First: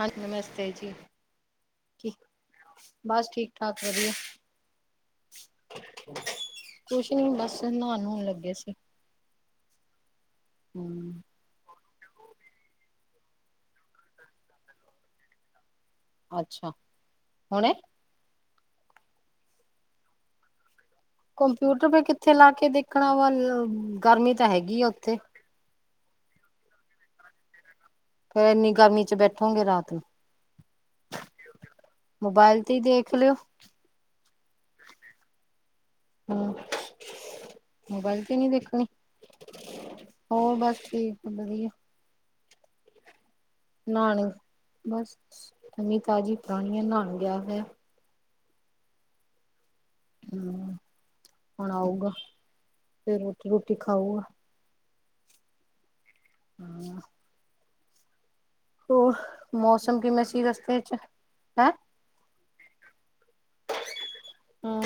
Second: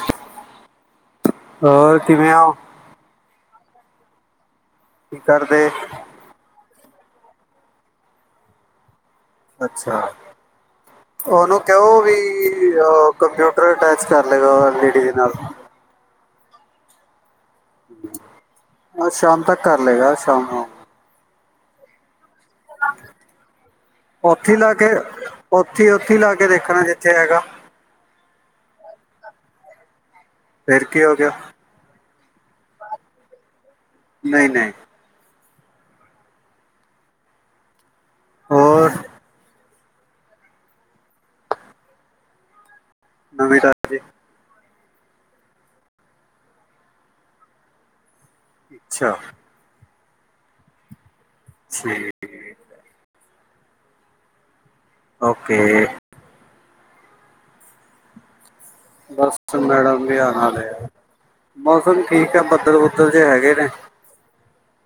ਹਾਂ ਨਮਸਤੇ ਜੀ ਹੋਰ ਕਿਵੇਂ ਹੋ ਬਸ ਠੀਕ ਠਾਕ ਵਧੀਆ ਕੀ ਕਰਦੇ ਕੁਛ ਨੀ ਬਸ ਨਉਣ ਹੋਣ ਲੱਗੇ ਸੀ। ਅੱਛਾ, ਹੂੰ ਉਹਨੂੰ ਕਿਉਂ ਵੀ ਕੰਪਿਊਟਰ ਅਟੈਚ ਕਰ ਲੇਗਾ ਐਲਈਡੀ ਦੇ ਨਾਲ ਅੱਛਾ, ਹੁਣੇ ਸ਼ਾਮ ਤੱਕ ਕਰ ਲਏਗਾ ਸ਼ਾਮ ਨੂ ਕੰਪਿਊਟਰ ਵੀ ਉੱਥੇ ਲਾਕੇ ਦੇਖਣਾ ਵੱਲ ਗਰਮੀ ਤਾਂ ਉੱਥੇ ਹੀ ਲਾ ਹੈਗੀ ਆ ਕੇ ਉੱਥੇ ਇੱਥੇ ਹੈਗਾ ਫਿਰ ਇੰਨੀ ਗਰਮੀ ਚ ਬੈਠੋਗੇ ਰਾਤ ਨੂੰ ਫਿਰ ਕੀ ਹੋ ਗਿਆ ਮੋਬਾਇਲ ਤੇ ਹੀ ਦੇਖ ਲਿਓ ਨਹੀਂ, ਨਹੀਂ ਹਮ ਮੋਬਾਈਲ ਤੇ ਨਈ ਦੇਖਣੀ ਹੋਰ ਹੋਰ ਬਸ ਠੀਕ ਆ ਵਧੀਆ ਨਵੇਂ ਤਾਜੀ ਨਹਾਣ ਬਸ ਨਵੀਂ ਤਾਜ਼ੀ ਪੁਰਾਣੀਆਂ ਨਾਹਨ ਗਯਾ ਹੋਇਆ ਹੈ। ਅੱਛਾ ਹਮ ਹੁਣ ਆਊਗਾ ਠੀਕ ਫਿਰ ਰੋਟੀ ਰੋਟੀ ਖਾਊਗਾ ਓਕੇ। ਹਮ ਬਸ ਮੌਸਮ ਮੈਡਮ ਵੀ ਕਿਵੇਂ ਆਉਣੇ ਸੀ ਆਲੇ ਰਸਤੇ ਆ ਚ ਹੈਂ ਮੌਸਮ ਠੀਕ ਹੈ ਬੱਦਲ ਬੁਦਲ ਜੇ ਆਏ ਨੇ। ਹਮ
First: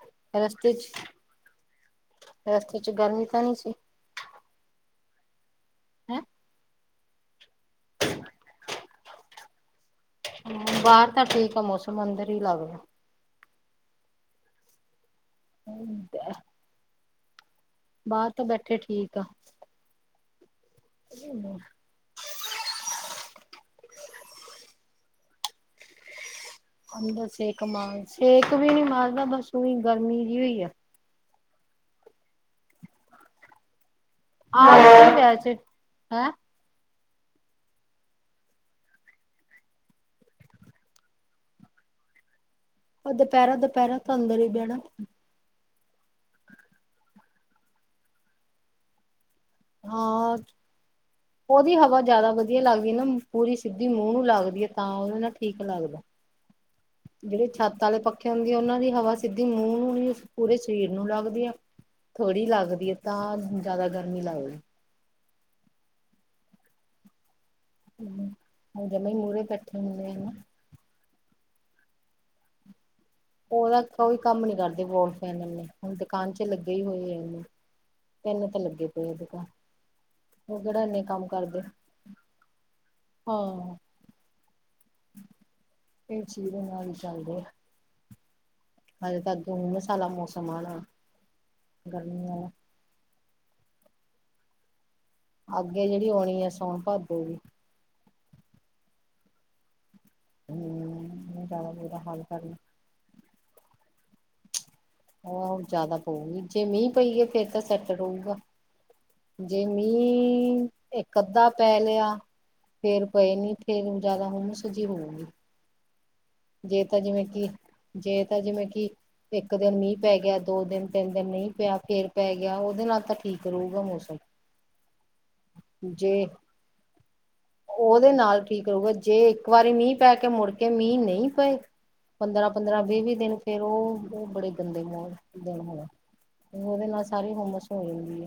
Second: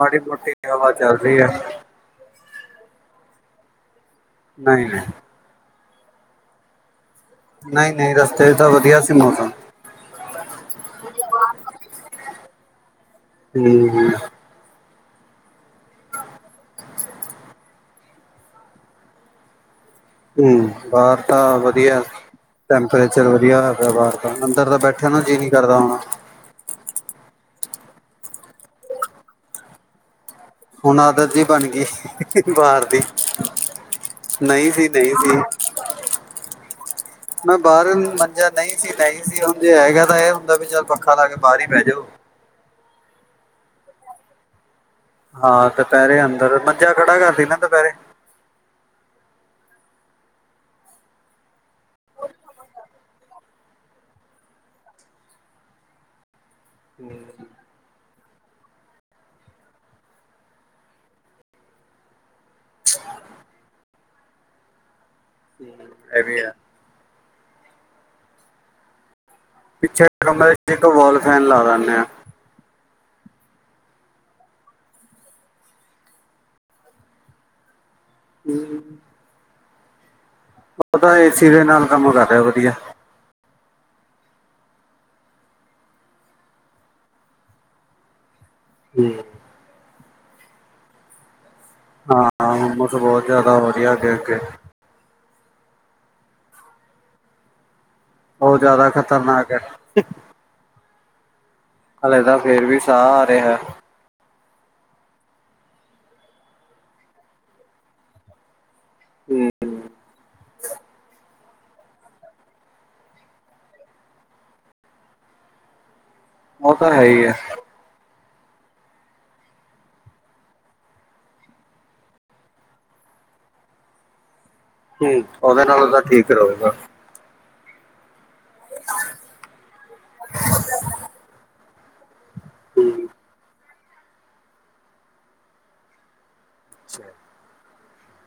ਮਾੜੀ ਮੋਟੀ ਰਸਤੇ ਹਵਾ ਚ, ਚੱਲ ਰਹੀ ਹੈ ਰਸਤੇ ਚ ਗਰਮੀ ਤੇ ਨਈ ਸੀ ਨਈ ਹੈਂ। ਨਹੀਂ, ਨਹੀਂ ਰਸਤੇ ਤਾਂ ਵਧੀਆ ਸੀ ਮੌਸਮ ਹਮ ਬਾਹਰ ਤਾਂ ਠੀਕ ਆ ਮੌਸਮ ਅੰਦਰ ਹੀ ਲੱਗਦਾ ਹਮ [inaudible] ਬਾਹਰ ਤੋਂ ਬੈਠੇ ਠੀਕ ਆ ਹਮ ਬਾਹਰ ਤਾਂ ਵਧੀਆ ਟੈਂਪਰੇਚਰ ਵਧੀਆ ਹੈਗਾ ਬਾਹਰ ਦਾ ਅੰਦਰ ਤਾਂ ਬੈਠਿਆ ਨਾ ਦਿਲ ਹੀ ਨਈ ਕਰਦਾ ਹੋਣਾ ਹਦਾ ਸੇਕ ਮਾਰ ਸੇਕ ਵੀ ਨਹੀ ਮਾਰਦਾ ਬਸ ਉਹੀ ਗਰਮੀ ਜਿਹੀ ਹੋਈ ਆ ਹੁਣ ਆਦਤ ਜੀ ਬਣ ਗਈ ਬਾਹਰ ਦੀ ਨਹੀਂ ਸੀ, ਆ ਨਹੀਂ ਸੀ ਵੈਸੇ ਹੈਂ ਮੈਂ ਬਾਹਰ ਨੂੰ ਮੰਜਾ ਨਹੀਂ ਸੀ ਨਹੀਂ ਸੀ ਹੁਣ ਜੇ ਹੈਗਾ ਤਾਂ ਇਹ ਹੁੰਦਾ ਵੀ ਚਾਰ ਪੱਖਾ ਲਾ ਕੇ ਬਾਹਰ ਹੀ ਪੈ ਜਾਓ [inaudible] ਦੁਪਹਿਰਾ, ਦੁਪਹਿਰਾ ਤਾਂ ਅਦਰ ਹੀ ਬਹਿਣਾ ਹਾਂ ਦੁਪਹਿਰੇ ਅੰਦਰ ਮੰਜਾ ਖੜਾ ਕਰਦੀ ਨਾ ਦੁਪਹਿਰੇ ਹਾਂ ਉਹਦੀ ਹਵਾ ਜਿਆਦਾ ਵਧੀਆ ਲੱਗਦੀ ਨਾ ਪੂਰੀ ਸਿੱਧੀ ਮੂੰਹ ਨੂੰ ਲੱਗਦੀ ਹ ਤਾਂ ਉਹਦੇ ਨਾਲ ਠੀਕ ਲੱਗਦਾ ਜਿਹੜੇ ਛੱਤ ਵਾਲੇ ਪੱਖੇ ਹੁੰਦੇ ਆ ਉਹਨਾਂ ਦੀ ਹਵਾ ਸਿੱਧੀ ਮੂੰਹ ਨੂੰ ਪੂਰੇ ਸਰੀਰ ਨੂੰ ਲੱਗਦੀ ਆ ਥੋੜੀ ਲੱਗਦੀ ਹ ਤਾਂ ਜਿਆਦਾ ਗਰਮੀ ਲਾ ਇਹ ਵੀ ਹੈ ਹਮ ਹਾਂ ਜ ਮਮੀਨ ਨਰੇ ਪਿੱਛੇ ਕਮਰੇ ਚ ਤਾਂ ਵਾਲ ਫੈਨ ਲਾ ਲੈਦੇ ਆ ਉਹ ਤਾਂ ਕੋਈ ਕੰਮ ਨਹੀਂ ਕਰਦੇ ਵਾਲ ਫੈਨ ਇਨੇ ਦੁਕਾਨ ਚ ਲੱਗੇ ਹੀ ਹੋਏ ਐ ਤਿੰਨ ਤਾਂ ਲੱਗੇ ਪਏ ਆ ਦੁਕਾਨ ਉਹ ਕਿਹੜਾ ਇੰਨੇ ਪਤਾ ਕੰਮ ਇਸੇ ਕਰਦੇ ਦਾ ਨਾਲ ਕੰਮ ਕਰ ਰਹੇ ਵਧੀਆ ਏਸੀ ਦੇ ਨਾਲ ਹੀ ਚੱਲਦੇ ਆ ਹਲੇ ਤਾਂ ਹਾਂ, ਉਹ ਮਸਲਾ ਮੌਸਮ ਆਣ ਵਾਲਾ ਹਾਂ ਹੋਮਸ ਬਹੁਤ ਜਿਆਦਾ ਆਉਣੀ ਹ ਅੱਗੇ ਅੱਗੇ ਅੱਗੇ ਜਿਹੜੀ ਆਉਣੀ ਹ ਸੋਨ ਭਾਦੋ ਉਹ ਜਿਆਦਾ ਖਤਰਨਾਕ ਹੈ ਹਮ ਹਾਲੇ ਤਾਂ ਫਿਰ ਵੀ ਸਾਹ ਆ ਰਿਹਾ। ਬਹੁਤ ਜਿਆਦਾ ਪਊਗੀ ਜੇ ਮੀਂਹ ਪੈ ਗਿਆ ਫਿਰ ਤਾਂ ਸੈਟ ਰਹੂਗਾ ਜੇ ਮੀ ਇਕ ਅੱਧਾ ਪੈ ਲਿਆ ਫਿਰ ਕੋਈ ਨਹੀਂ ਫੇਰ ਹੁਮਸ ਜੀ ਜਿਆਦਾ ਹੋਊਗੀ। ਉਹ ਜੇ ਤਾਂ ਹੈ ਹੀ ਜਿਵੇਂ ਹੈ ਕਿ ਜੇ ਤਾਂ ਜਿਵੇਂ ਕਿ ਇੱਕ ਦਿਨ ਮੀਂਹ ਪੈ ਗਿਆ ਦੋ ਦਿਨ ਤਿੰਨ ਦਿਨ ਨਹੀਂ ਪਿਆ ਉਹਦੇ ਨਾਲ ਤਾਂ ਠੀਕ ਰਹੂਗਾ ਮੌਸਮ‌‍‌। ਹੂ ਉਹਦੇ ਨਾਲ ਤਾਂ ਠੀਕ ਰਹੂਗਾ। ਉਹਦੇ ਨਾਲ ਠੀਕ ਰਹੂਗਾ ਜੇ ਇੱਕ ਵਾਰੀ ਮੀਂਹ ਪੈ ਕੇ ਮੁੜ ਕੇ ਮੀਂਹ ਨਹੀਂ ਪਏ ਪੰਦਰਾਂ ਪੰਦਰਾਂ ਬੀ ਬੀ ਫੇਰ ਉਹ ਬੜੇ ਗੰਦੇ ਮ ਉਹਦੇ ਨਾਲ ਸਾਰੀ ਹੁੰਮਸ ਹੋ ਜੂਗੀ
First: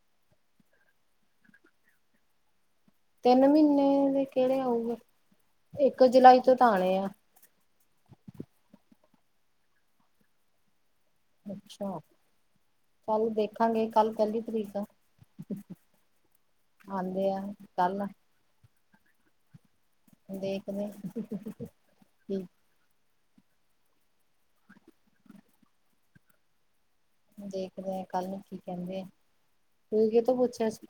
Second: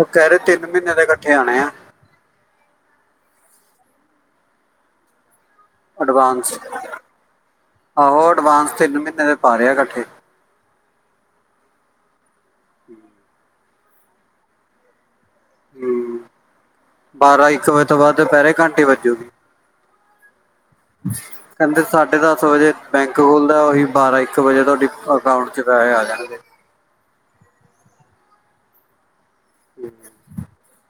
ਉਹ ਕਹਿ ਰਹੇ ਤਿੰਨ ਮਹੀਨੇ ਦਾ ਇਕੱਠੇ ਆਣੇ ਆ ਤਿੰਨ ਮਹੀਨੇ ਦੇ ਕਿਹੜੇ ਆਉਗੇ ਅਡਵਾਂਸ ਤੇ ਮਹੀਨੇ ਦੇ ਪਾ ਰਿਹਾ ਇਕੱਠੇ ਅੱਛਾ ਕੱਲ ਦੇਖਾਂਗੇ ਕੱਲ ਪਹਿਲੀ ਤਰੀਕ ਆ ਆਉਂਦੇ ਆ ਬਾਰਾਂ ਇੱਕ ਵਜੇ ਕੱਲ ਤੋਂ ਬਾਅਦ ਦੁਪਹਿਰੇ ਘੰਟੀ ਵੱਜੂਗੀ। ਦੇਖਦੇ ਕਹਿੰਦੇ ਸਾਡੇ ਕੀ ਦਸ ਵਜੇ ਖੋਲਦਾ ਉਹੀ ਬਾਰਾ ਇਕ ਵਜੇ ਤੱਕ ਤੁਹਾਡੇ ਅਕਾਊਂਟ ਚ ਪੈਸੇ ਆ ਜਾਣਗੇ। ਦੇਖਦੇ ਆਂ ਕੱਲ ਕੀ ਕਹਿੰਦੇ ਆ ਤੁਸੀਂ ਕਿੱਥੋਂ ਪੁੱਛਿਆ ਸੀ?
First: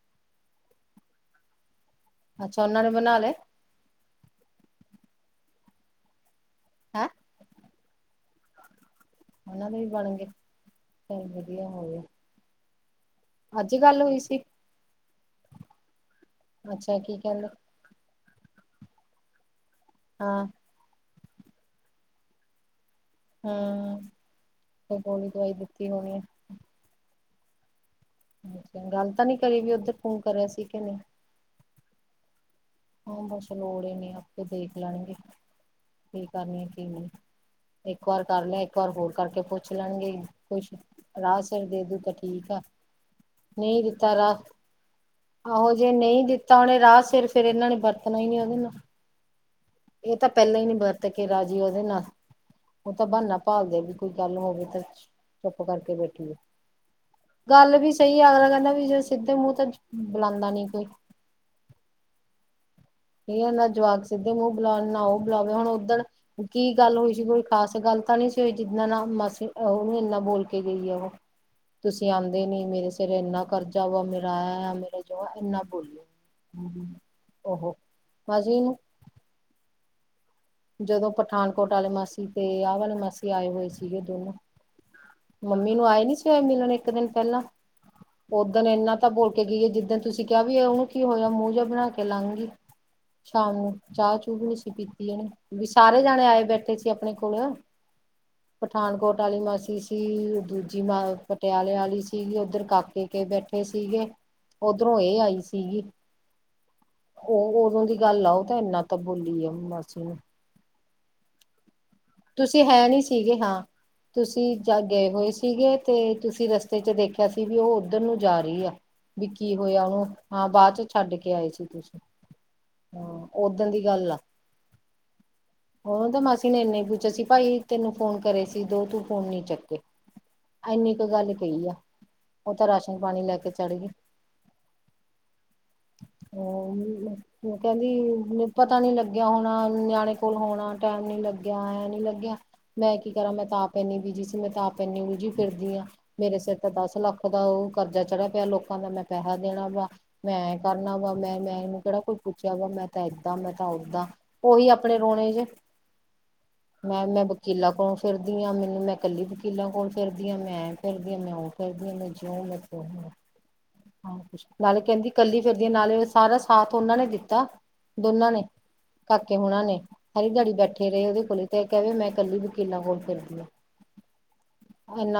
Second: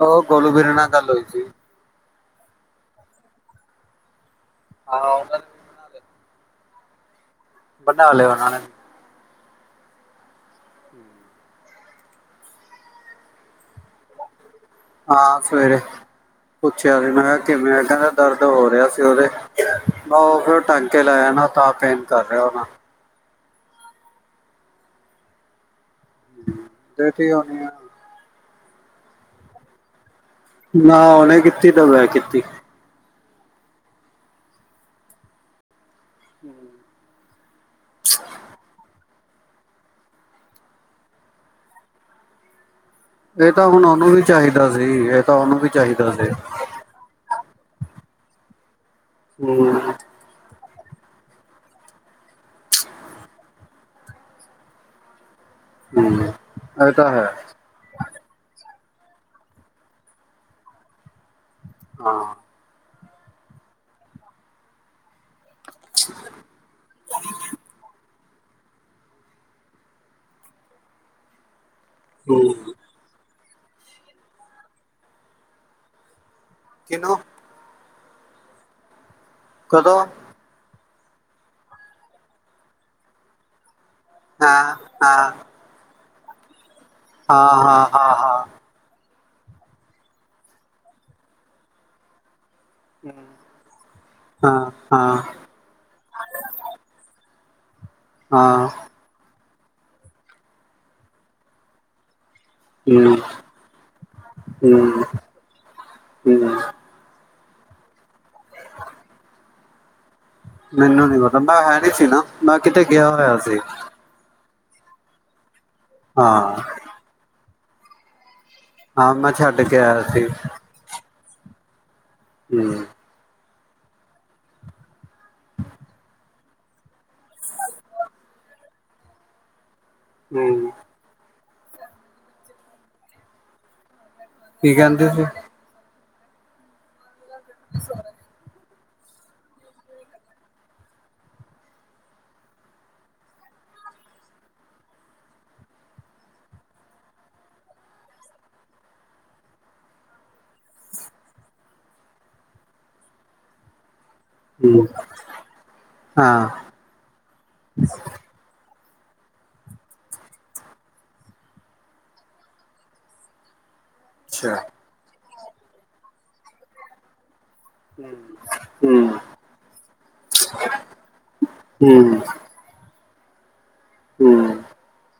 ਉਹ ਗੋਲੂ ਵੀਰੇ ਨਾਲ ਗੱਲ ਹੋਈ ਸੀ ਅੱਛਾ ਉਹਨਾਂ ਨੇ ਬਣਾ ਲਏ ਹਾਂ ਉਹਨਾਂ ਨੇ ਬਣਾ ਲਏ ਹੈ। ਬਣਾ ਲਏ ਉਹਨਾਂ ਨੇ ਉਹਨਾਂ ਦੇ ਵੀ ਬਣ ਗਏ ਚਲੋ ਵਧੀਆ ਹੋ ਗਿਆ। ਅੱਜ ਗੱਲ ਹੋਈ ਸੀ? ਆ ਸਵੇਰੇ ਅੱਛਾ ਪੁੱਛਿਆ ਸੀ ਕੀ ਮੈਂ ਕਹਿੰਦੇ ਕਿ ਮੈਂ ਕਹਿੰਦਾ ਦਰਦ ਹੋ ਰਿਹਾ ਸੀ ਉਹਦੇ ਹਾਂ ਬਸ ਫਿਰ ਉਹ ਟਾਂਗ ਕੇ ਲਾਇਆ ਨਾ ਤਾਂ ਪੈਂਟ ਕਰ ਰਹੇ ਫਿਰ ਉਹਨਾਂ ਨੂੰ ਹਮ ਹੁਣ ਹੀ ਦਵਾਈ ਦਿੱਤੀ ਹੋਣੀ ਦਿੱਤੀ ਹੋਣੀ ਹ ਗੱਲ ਤਾਂ ਨਹੀਂ ਕਰੀ ਬਈ ਉਧਰ ਫੋਨ ਕਰਿਆ ਸੀ ਕਿ ਨਹੀਂ ਨਾ ਉਹਨੇ ਕੀਤੀ ਕੀਤੀ ਤਾਂ ਮੈਂ ਕੀਤੀ ਉਹ ਕੁਝ ਲੋੜ ਹੀ ਨਹੀਂ ਆਪੇ ਵੇਖ ਲੈਣਗੇ ਕੀ ਕਰਨਾ ਕੀ ਨਹੀਂ ਇੱਕ ਵਾਰ ਕਰ ਲੈ ਇੱਕ ਵਾਰ ਹੋਰ ਕਰਕੇ ਪੁੱਛ ਲੈਣਗੇ ਕੁਛ ਰਾਹ ਸਿਰ ਦੇ ਦੂ ਤਾਂ ਠੀਕ ਆ ਤਾਂ ਨਹੀਂ ਇਹ ਹੁਣ ਉਹਨੂੰ ਦਿੱਤਾ ਵੀ ਰਾ ਚਾਹੀਦਾ ਸੀ ਇਹ ਤਾਂ ਉਹਨੂੰ ਵੀ ਆਓ ਜੇ ਚਾਹੀਦਾ ਨਹੀਂ ਸੀ ਦਿੱਤਾ ਉਹਨੇ ਰਾਹ ਸਿਰਫ ਫਿਰ ਇਹਨਾਂ ਨੇ ਵਰਤਣਾ ਹੀ ਨੀ ਉਹਦੇ ਨਾਲ। ਹੂੰ ਇਹ ਤਾਂ ਪਹਿਲਾਂ ਹੀ ਨਹੀਂ ਵਰਤ ਕੇ ਰਾਜੀ ਉਹਦੇ ਨਾਲ। ਉਹ ਤਾਂ ਬਹਾਨਾ ਭਾਲਦੇ ਵੀ ਕੋਈ ਗੱਲ ਹੋਵੇ ਤੇ। ਚੁੱਪ ਕਰਕੇ ਹੂੰ ਬੈਠੀ ਆ ਇਹ ਤਾਂ ਹੈ ਗੱਲ ਵੀ ਸਹੀ ਅਗਲਾ ਕਹਿੰਦਾ। ਜ ਸਿੱਧੇ ਮੂੰਹ ਤਾਂ ਬੁਲਾਉਂਦਾ ਨੀ ਕੋਈ। ਹਾਂ। ਨਾ ਜਵਾਕ ਸਿਧੇ ਮੂੰਹ ਬਲਾਨ ਨਾ ਉਹ। ਬੁਲਾਵੇ ਹੁਣ ਉੱਧਰ ਕੀ ਗੱਲ ਹੋਈ ਸੀ ਕੋਈ ਖਾਸ ਗੱਲ ਤਾਂ ਨਹੀਂ ਸੀ। ਜਿਨਾ ਨ ਮਾਸੀ ਉਹ ਨ ਇਨਾ ਬੋਲ ਕੇ ਗਈ ਆ ਉਹ। ਤੁਸੀਂ ਆਉਂਦੇ ਨੀ ਮੇਰੇ ਸਿਰ ਇਨਾ ਕਰਜ਼ਾ ਵਾ ਮੇਰਾ ਆ ਵਾ ਮੇਰੇ ਜੋ ਇਨਾ ਬੋਲੇ। ਕਿਨੂੰ ਉਹ ਅਜੇ ਨੂੰ। ਕਦੋਂ। ਜਦੋਂ ਪਠਾਨਕੋਟ ਵਾਲੀ ਮਾਸੀ ਤੇ ਆਹ ਵਾਲੇ ਮਾਸੀ ਆਏ ਹੋਏ ਸੀਗੇ ਦੋਨੋ। ਹਾਂ ਹਾਂ ਮੰਮੀ ਨੂੰ ਆਏ ਨੀ ਸੀ ਹੋਏ ਮਿਲਣ ਇੱਕ ਦਿਨ ਪਹਿਲਾਂ ਹਾਂ ਹਾਂ ਹਾਂ ਓ ਹਾਂ ਦਿਨ ਇੰਨਾ। ਤਾਂ ਬੋਲ ਕੇ ਗਈਏ ਜਿੱਦਾਂ ਤੁਸੀਂ ਕਿਹਾ ਵੀ ਉਹਨੂੰ ਕੀ ਹੋਇਆ ਮੂੰਹ ਜਿਹਾ ਬਣਾ ਕੇ ਲੰਘ ਗਈ। ਸ਼ਾਮ ਨੂੰ ਚਾਹ ਚੂ ਵੀ ਨਹੀਂ ਸੀ ਹਾਂ ਪੀਤੀ ਹਾਂ ਇਹਨੇ ਵੀ ਸਾਰੇ ਜਾਣੇ ਆਏ ਬੈਠੇ ਸੀ ਆਪਣੇ ਕੋਲ। ਹਾਂ ਪਠਾਨਕੋਟ ਵਾਲੀ ਮਾਸੀ ਸੀ ਦੂਜੀ ਮਾ ਪਟਿਆਲੇ ਵਾਲੀ ਸੀ। ਸੀਗੀ ਉ ਓਧਰ ਕਾਕੇ ਹੂੰ ਕੇ ਬੈਠੇ ਸੀਗੇ ਉ ਓਧਰੋਂ ਹੂੰ ਇਹ ਆਈ ਸੀਗੀ। ਹੂੰ ਉਹ ਉਦੋਂ ਦੀ ਗੱਲ ਆ ਉਹ ਤਾਂ ਇੰਨਾ ਤਾਂ ਬੋਲੀ ਆ ਮਾਸੀ ਨੂੰ। ਮੈਨੂੰ ਨੀ ਪਤਾ ਮੈਂ ਹੈ ਨੀ ਸੀ ਨਾ, ਮੈਂ ਤੁਸੀਂ ਕਿਤੇ ਹੈ ਨਹੀਂ ਗਿਆ ਸੀਗੇ ਹੋਇਆ ਸੀ। ਹਾਂ। ਤੁਸੀਂ ਗਏ ਹੋਏ ਸੀਗੇ ਤੇ ਤੁਸੀਂ ਹਾਂ ਰਸਤੇ ਚ ਦੇਖਿਆ ਸੀ ਵੀ ਉਹ ਉੱਧਰ ਨੂੰ ਜਾ ਰਹੇ। ਹਾਂ ਮੈਂ ਛੱਡ ਕੇ ਆਇਆ ਸੀ [unintelligible] ਹਮ। ਓਦਣ ਦੀ ਗੱਲ ਆ ਉਹ ਤਾਂ ਮਾਸੀ ਨੇ ਇੰਨਾ। ਸੀ ਭਾਈ ਤੈਨੂੰ ਫੋਨ ਕਰੇ ਸੀ ਦੋ ਤੂੰ ਫੋਨ ਨੀ ਚੱਕੇ ਇੰਨੀ ਕੁ ਗੱਲ। ਗਈ ਆ ਉਹ ਤਾਂ ਰਾਸ਼ਨ ਪਾਣੀ ਲੈ ਕੇ ਚੜ ਗਈ। ਕੀ ਕਹਿੰਦੇ ਸੀ। ਹ ਕਹਿੰਦੀ ਮ। ਪਤਾ ਨਹੀਂ ਲੱਗਿਆ ਹੋਣਾ ਨਿਆਣੇ ਕੋਲ ਹੋਣਾ ਟਾਈਮ ਨੀ ਲੱਗਿਆ ਐ। ਲੱਗਿਆ ਮੈਂ ਕੀ ਕਰਾਂ ਮੈਂ ਤਾ ਆਪ ਇਨੀ ਬੀਜੀ ਸੀ ਮੈਂ ਤਾ ਆਪ ਇਨੀ ਉਲਝੀ ਫਿਰਦੀ ਆਂ ਮੇਰੇ ਸਿਰ ਤਾਂ ਦੱਸ। ਦ ਲੱਖ ਦਾ ਉਹ ਕਰਜ਼ਾ ਚੜਿਆ ਪਿਆ ਲੋਕਾਂ ਦਾ ਮੈਂ ਪੈਸਾ ਦੇਣਾ ਵਾ ਮੈਂ ਇਹ ਕਰਨਾ ਵਾ ਮੈਂ ਮੈਂਨੂੰ। ਕੋਈ ਪੁੱਛਿਆ ਵਾ ਮੈਂ ਤਾਂ ਏਦਾਂ ਮੈਂ ਤਾਂ ਓਦਾਂ ਉਹੀ ਆਪਣੇ ਰੋਣੇ ਜੇ। ਹਾਂ ਮੈਂ-ਮੈਂ ਵਕੀਲਾ ਕੋਲੋਂ ਫਿਰਦੀ ਆ ਮੈਨੂੰ ਮੈਂ। ਕੱਲੀ ਵਕੀਲਾਂ ਕੋਲ ਫਿਰਦੀਆਂ ਮੈਂ ਐ ਫਿਰਦੀ ਆ ਮੈਂ ਉਹ ਫਿਰਦੀ ਹ ਮੈਂ ਜਿਉਂ ਮੈਂ ਤ। ਅੱਛਾ ਨਾਲੇ ਕਹਿੰਦੀ ਕੱਲੀ ਫਿਰਦੀਆਂ ਨਾਲੇ ਸਾਰਾ ਸਾਥ ਉਹਨਾਂ ਨੇ ਦਿੱਤਾ। ਦੋਨਾਂ ਨੇ ਹਮ। ਕਾਕੇ ਹੋਣਾ ਨੇ ਸਾਰੀ ਦਿਹਾੜੀ ਬੈਠੇ ਰਹੇ ਉਹਦੇ ਕੋਲ ਤੇ ਕਹਿਵੇ ਮੈਂ ਕੱਲੀ ਵਕੀਲਾਂ ਕੋਲ ਫਿਰ। ਹਮ।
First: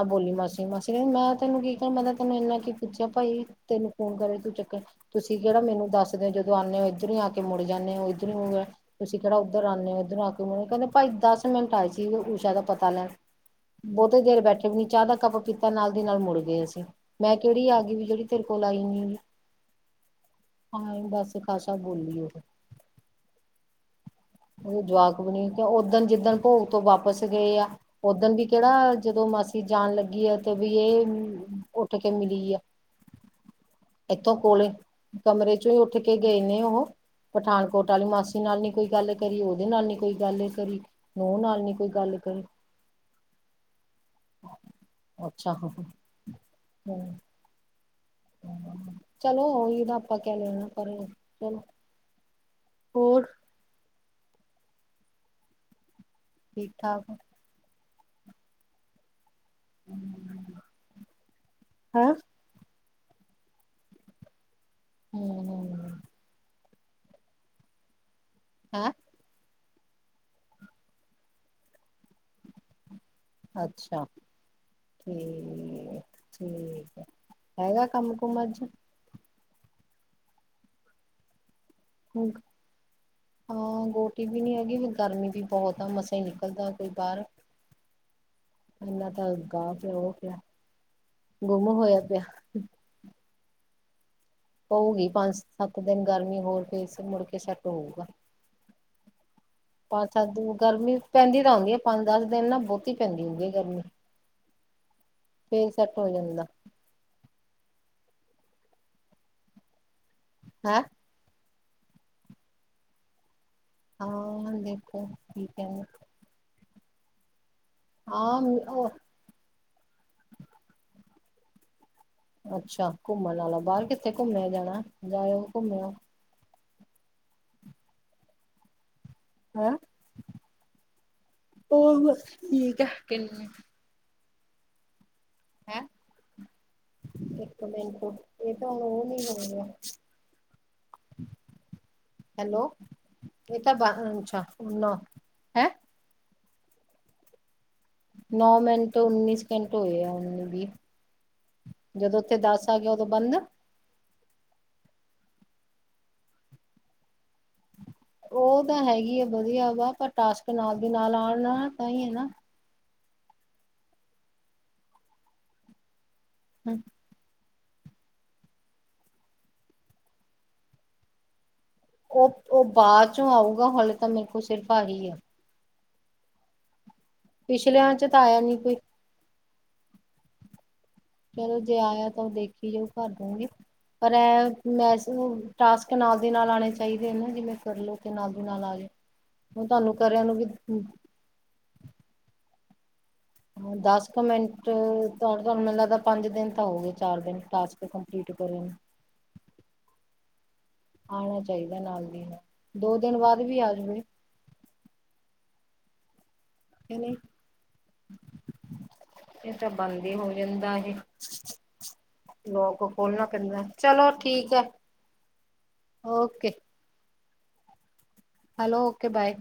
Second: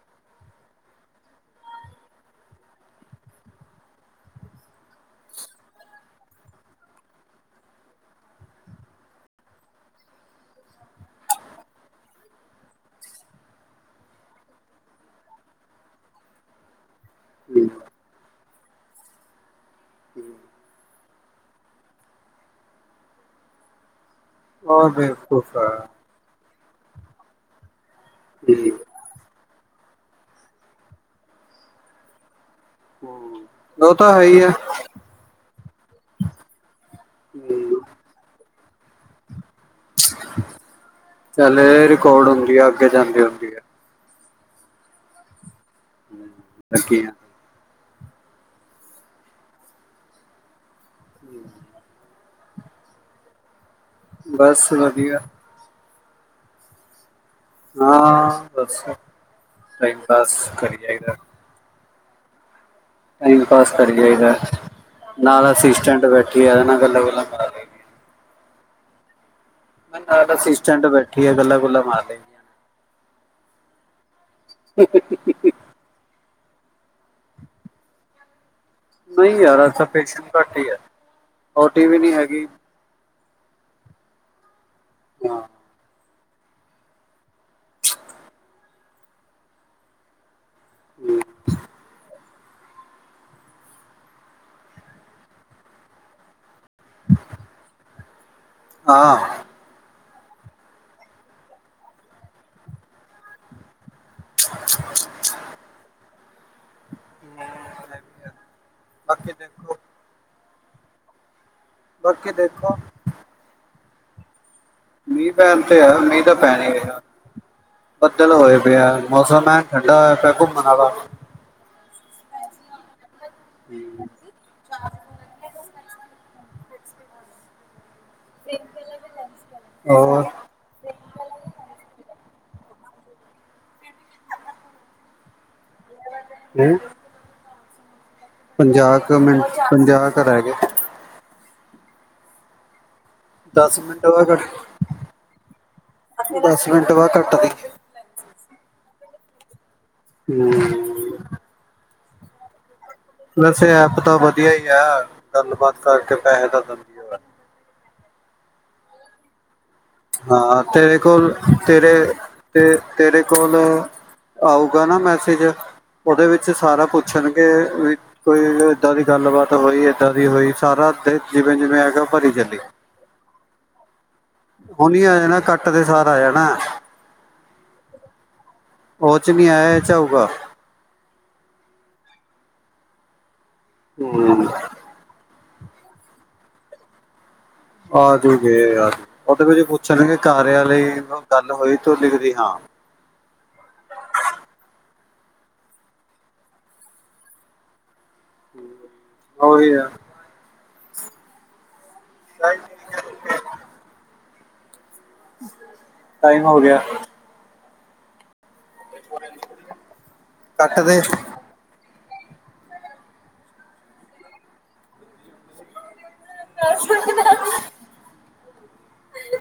ਬੋਲੀ ਮਾਸੀ-ਮਾਸੀ ਮੈਂ ਤੈਨੂੰ ਕੀ ਕਿਹਾ ਮੈਂ ਕਿਹਾ ਤੈਨੂੰ ਇੰਨਾ ਕੀ ਪੁੱਛਿਆ ਭਾਈ। ਤੈਨੂੰ ਫੋਨ ਕਰੇ ਤੂੰ ਚੱਕਰ ਤੁਸੀਂ ਕਿਹੜਾ ਮੈਨੂੰ ਦੱਸ ਦਿਦੇ ਹੋ ਜਦੋਂ ਆਉਂਦੇ ਹੋ ਇੱਧਰ ਹੀ ਆ ਕੇ ਮੁੜ ਜਾਂਦੇ ਹੋ ਇੱਧਰ ਹੀ। ਤੁਸੀਂ ਕਿਹੜਾ ਉੱਧਰ ਆਉਂਦੇ ਹੋ ਉੱਧਰ ਆ ਕੇ ਮ ਕਹਿੰਦੇ ਭਾਈ ਦਸ ਮਿੰਟ ਆਏ ਸੀ ਊਸ਼ਾ ਦਾ ਪਤਾ ਲੈਣ। ਬਹੁਤੇ ਦੇਰ ਬੈਠੇ ਵੀ ਨੀ ਚਾਹ ਦਾ ਕੱਪ ਪੀਤਾ ਨਾਲ ਦੀ ਨਾਲ ਮੁੜ ਗਏ ਅਸੀਂ ਮੈਂ ਕਿਹੜੀ ਆ ਗਈ ਵੀ ਜਿਹੜੀ। ਤੇਰੇ ਕੋਲ ਆਈ ਨਹੀਂ ਹੈਗੀ। ਏਹਨ ਬੱਸ ਖਾਸ਼ਾ ਬੋਲੀ ਉਹ। ਉਹਦੇ ਉਹ ਜਵਾਕ ਵੀ ਨੀ ਬੇਵਕੂਫ ਕਿ ਉ ਆ ਓਦਣ ਜਿੱਦਣ। ਭੋਗ ਤੋਂ ਵਾਪਸ ਗਏ ਆ ਓਦਣ ਵੀ ਕਿਹੜਾ ਜਦੋਂ ਮਾਸੀ। ਜਾਣ ਲੱਗੀ ਆ ਤੇ ਵੀ ਇਹ ਉੱਠ ਕੇ ਮਿਲੀ ਆ। ਹ ਉਹ ਤਾਂ ਹੈ ਹੀ। ਜਦੋਂ ਉੱਠ ਕੇ ਗਏ ਨੇ ਉਹ ਪਠਾਨਕੋਟ ਵਾਲੀ ਮਾਸੀ ਨਾਲ ਨੀ ਕੋਈ ਗੱਲ ਕਰੀ ਉਹ। ਉਹਦੇ ਨਾਲ ਨ ਕੋਈ ਗੱਲ ਕਰੀ ਨੂੰਹ ਚੱਲ ਨਾਲ ਨੀ ਕੋਈ ਇਹ ਗੱਲ ਰਿਕਾਰਡ ਕਰੀ। ਹੁੰਦੀ ਆ ਅੱਗੇ ਜਾਂਦੀ ਹੁੰਦੀ ਆ ਅੱਛਾ। ਹਾਂ [unintelligible] ਚਲੋ ਉਹੀ ਨਾ ਆਪਾਂ ਕਹਿ ਲਿਆਣਾ ਪਰ ਚਲੋ ਹੋਰ? ਬਸ ਵਧੀਆ। ਠੀਕ ਠਾਕ? ਹਾਂ ਬਸ ਟਾਈਮ ਪਾਸ ਕਰੀ ਜਾਇਦਾ। ਹਮ। ਟਾਈਮ ਪਾਸ ਕਰੀ ਜਾਏਦਾ ਹੂੰ ਨਾਲ ਅਸੀਂ ਹੂੰ ਸਟੈਂਟ ਬੈਠੀਏ ਗੱਲਾ ਗੱਲਾ ਕਰਾ ਲਈਦੀ ਹੈ। ਹੈਂ ਨਾਲ ਅਸਿਸਟੈਂਟ ਬੈਠੀ ਆ ਗੱਲਾਂ ਗੱਲਾਂ ਮਾਰ ਲਈਦੀ ਹੈਂ। ਅੱਛਾ ਠੀਕ ਹੈ। ਠੀਕ ਹੈ ਹੈਗਾ ਕੰਮ ਕੁਮ ਅੱਜ? ਨਹੀਂ ਯਾਰ ਇਥ ਪੇਸ਼ਨਟ ਘੱਟ ਹੀ ਹੈ ਓ ਟੀ ਵੀ ਨਹੀਂ ਹੈਗੀ ਹਾਂ ਓ ਟੀ ਵੀ ਨੀ ਹੈਗੀ ਵੀ ਗਰਮੀ ਹਾਂ ਵੀ ਬਹੁਤ ਆ ਮਸਾਂ ਹੀ ਨਿਕਲਦਾ ਕੋਈ ਬਾਹਰ। [inaudible] ਇਨਾ ਤਾਂ [unintelligible] ਪਿਆ ਉਹ ਪਿਆ ਗੁੰਮ ਹੋਇਆ ਪਿਆ। ਪਊਗੀ ਪੰਜ ਸੱਤ ਦਿਨ ਗਰਮੀ ਹੋਰ ਫਿਰ ਮੁੜਕੇ ਸੈੱਟ ਹੋਊਗਾ। ਹਾਂ। ਪੰਜ ਸੱਤ ਦਿਨ, ਗਰਮੀ ਪੈਂਦੀ ਤਾਂ ਹੁੰਦੀ ਹੈ। ਪੰਜ ਦਸ ਦਿਨ ਨਾ, ਬਹੁਤੀ ਪੈਂਦੀ ਹੁੰਦੀ ਹੈ ਗਰਮੀ। ਫੇਰ ਸੈਟ ਹੋ ਜਾਂਦਾ। ਹਮ ਵੀ ਬਾਕੀ ਦੇਖੋ [unintelligible] ਹੈਂ? ਬਾਕੀ ਦੇਖੋ। ਹਾਂ ਹਾਂਜੀ। ਮੀਂਹ ਪੈਣ ਤੇ ਹੈ, ਮੀਂਹ ਤਾਂ ਪੈ ਹੀ ਨਹੀ ਰਿਹਾ? ਬੱਦਲ ਹੋਏ ਪਏ ਹਾਂ ਆ ਮੌਸਮ ਐਣ? ਠੰਡਾ ਹੋਇਆ ਪਿਆ ਘੁੰਮਣ ਆਲਾ। ਅੱਛਾ- ਘੁੰਮਣ ਵਾਲਾ, ਬਾਹਰ ਕਿੱਥੇ ਘੁੰਮਿਆ ਜਾਣਾ, ਜਾਇਓ ਘੁੰਮਿਓ। [inaudible] ਹੈਂ, ਹੋਰ ਹੋਰ ਬਸ ਠੀਕ ਹੈ। ਹੈਂ? ਹੂੰ? ਇੱਕ ਮਿੰਟ। ਇਹ ਤਾਂ ਹੁਣ ਪੰਜਾਹ ਉਹ ਕੁ ਨੀ ਹੋ ਮਿੰਟ, ਰਿਹਾ ਪੰਜਾਹ ਘਰ ਹੈਗੇ। ਹੈਲੋ ਇਹ ਤਾਂ ਦਸ ਮਿੰਟ ਵਾ ਘੱਟ ਹੈਂ [unintelligible] ਦਸ ਮਿੰਟ ਬਾਅਦ ਕੱਟਦੀ। ਨੌ ਮਿੰਟ ਉੱਨੀ ਸੈੰਕੀਡ। ਹੂੰ। ਜਦੋਂ ਉੱਥੇ ਦਸ- ਆ ਗਿਆ ਉਦੋਂ ਬੰਦ ਵੈਸੇ ਐਪ ਤਾਂ ਵਧੀਆ ਹੀ ਹੈ। ਗੱਲਬਾਤ ਕਰਕੇ ਪੈਸੇ ਤਾਂ ਵਧੀਆ ਬਣ ਜਾਂਦੇ। ਉਹ ਤਾਂ ਹੈਗੀ ਆ, ਵਧੀਆ ਵਾ, ਪਰ ਟਾਸਕ ਹਾਂ ਨਾਲ ਦੀ ਤੇਰੇ ਨਾਲ ਕੋਲ ਆਉਣ ਤਾਂ ਤੇਰੇ ਹੀ ਹੈ ਨਾ। ਤੇ ਤੇਰੇ ਕੋਲ ਆਊਗਾ ਨਾ ਮੈਸੇਜ, ਉਹਦੇ ਵਿੱਚ ਸਾਰਾ ਪੁੱਛਣ? ਵੀ ਕੋਈ ਇੱਦਾਂ ਦੀ ਗੱਲਬਾਤ ਹੋਈ ਏਦਾਂ ਦੀ ਹੋਈ ਸਾਰਾ ਦੇ ਜਿ ਉਹ-ਉਹ ਬਾਅਦ ਚੋਂ ਆਊਗਾ? ਹਲੇੇ ਤਾਂ ਮੈਂ! ਹੁਨੀ ਆ ਜਾਣਾ, ਕੱਟ ਦੇ ਸਾਰ ਆ ਜਾਣਾ। ਪਿਛਲਿਆਂ ਚ ਤਾਂ ਆਇਆ ਨਹੀਂ ਕੋਈ। ਨਹੀ ਆਇਆ ਇਸ ਚ ਆਊਗਾ। ਚਲੋ ਜੇ ਆਇਆ ਤਾਂ, ਉਹ ਦੇਖੀ ਜਾਉ, ਉਹ ਭਰ ਦੂਗੀ ਪਰ ਐ ਮੈਸਿਜ ਮੂਸਿਜ। ਟਾਸਕ ਨਾਲ ਦੀ ਨਾਲ, ਆਉਣੇ ਚਾਹੀਦੇ ਨੇ ਨਾ ਜਿਵੇਂ? ਕਰਲੋ ਤੇ ਨਾਲ ਆਜੂ ਦੀ ਗੇ ਨਾਲ ਆ ਜਾਏ। ਯਾਰ, ਉਹਦੇ ਵਿੱਚ ਹੁਣ ਤੁਹਾਨੂੰ ਪੁੱਛਣਗੇ ਕਰਿਆ ਨੂੰ ਵੀ ਕਾਰਿਆ ਲਈ- ਗੱਲ ਹੋਈ ਤੂੰ ਲਿਖਦੀ ਹਾਂ। ਹੂ ਦਸ ਕੁ ਮਿੰਟ, ਤੁਹਾਨੂੰ ਮੈਨੂੰ ਲੱਗਦਾ, ਪੰਜ ਦਿਨ ਤਾਂ ਹੋਗੇ, ਚਾਰ ਦਿਨ ਟਾਸਕ ਕਮਪਲਿਟ? ਕੀਟ ਕੋਲ! [unintelligible] ਉਹੀ ਆ ਆਉਣਾ ਚਾਹੀਦਾ ਨਾਲ ਦੀ ਨਾਲ, ਦੋ ਦਿਨ ਬਾਅਦ ਵੀ ਆ ਜਾਵੇ? ਟਾਈਮ ਹੋ ਗਿਆ। ਕਿ ਨਹੀਂ ਇਹ ਤਾਂ ਬੰਦ ਹੀ ਹੋ ਜਾਂਦਾ ਕੱਟ ਹੈ। ਦੇ ਲੋਕ ਖੋਲਣਾ ਪੈਂਦਾ, ਚਲੋ ਠੀਕ ਹੈ ਓਕੇ। ਹਨ। [unintelligible] Hello okay bye.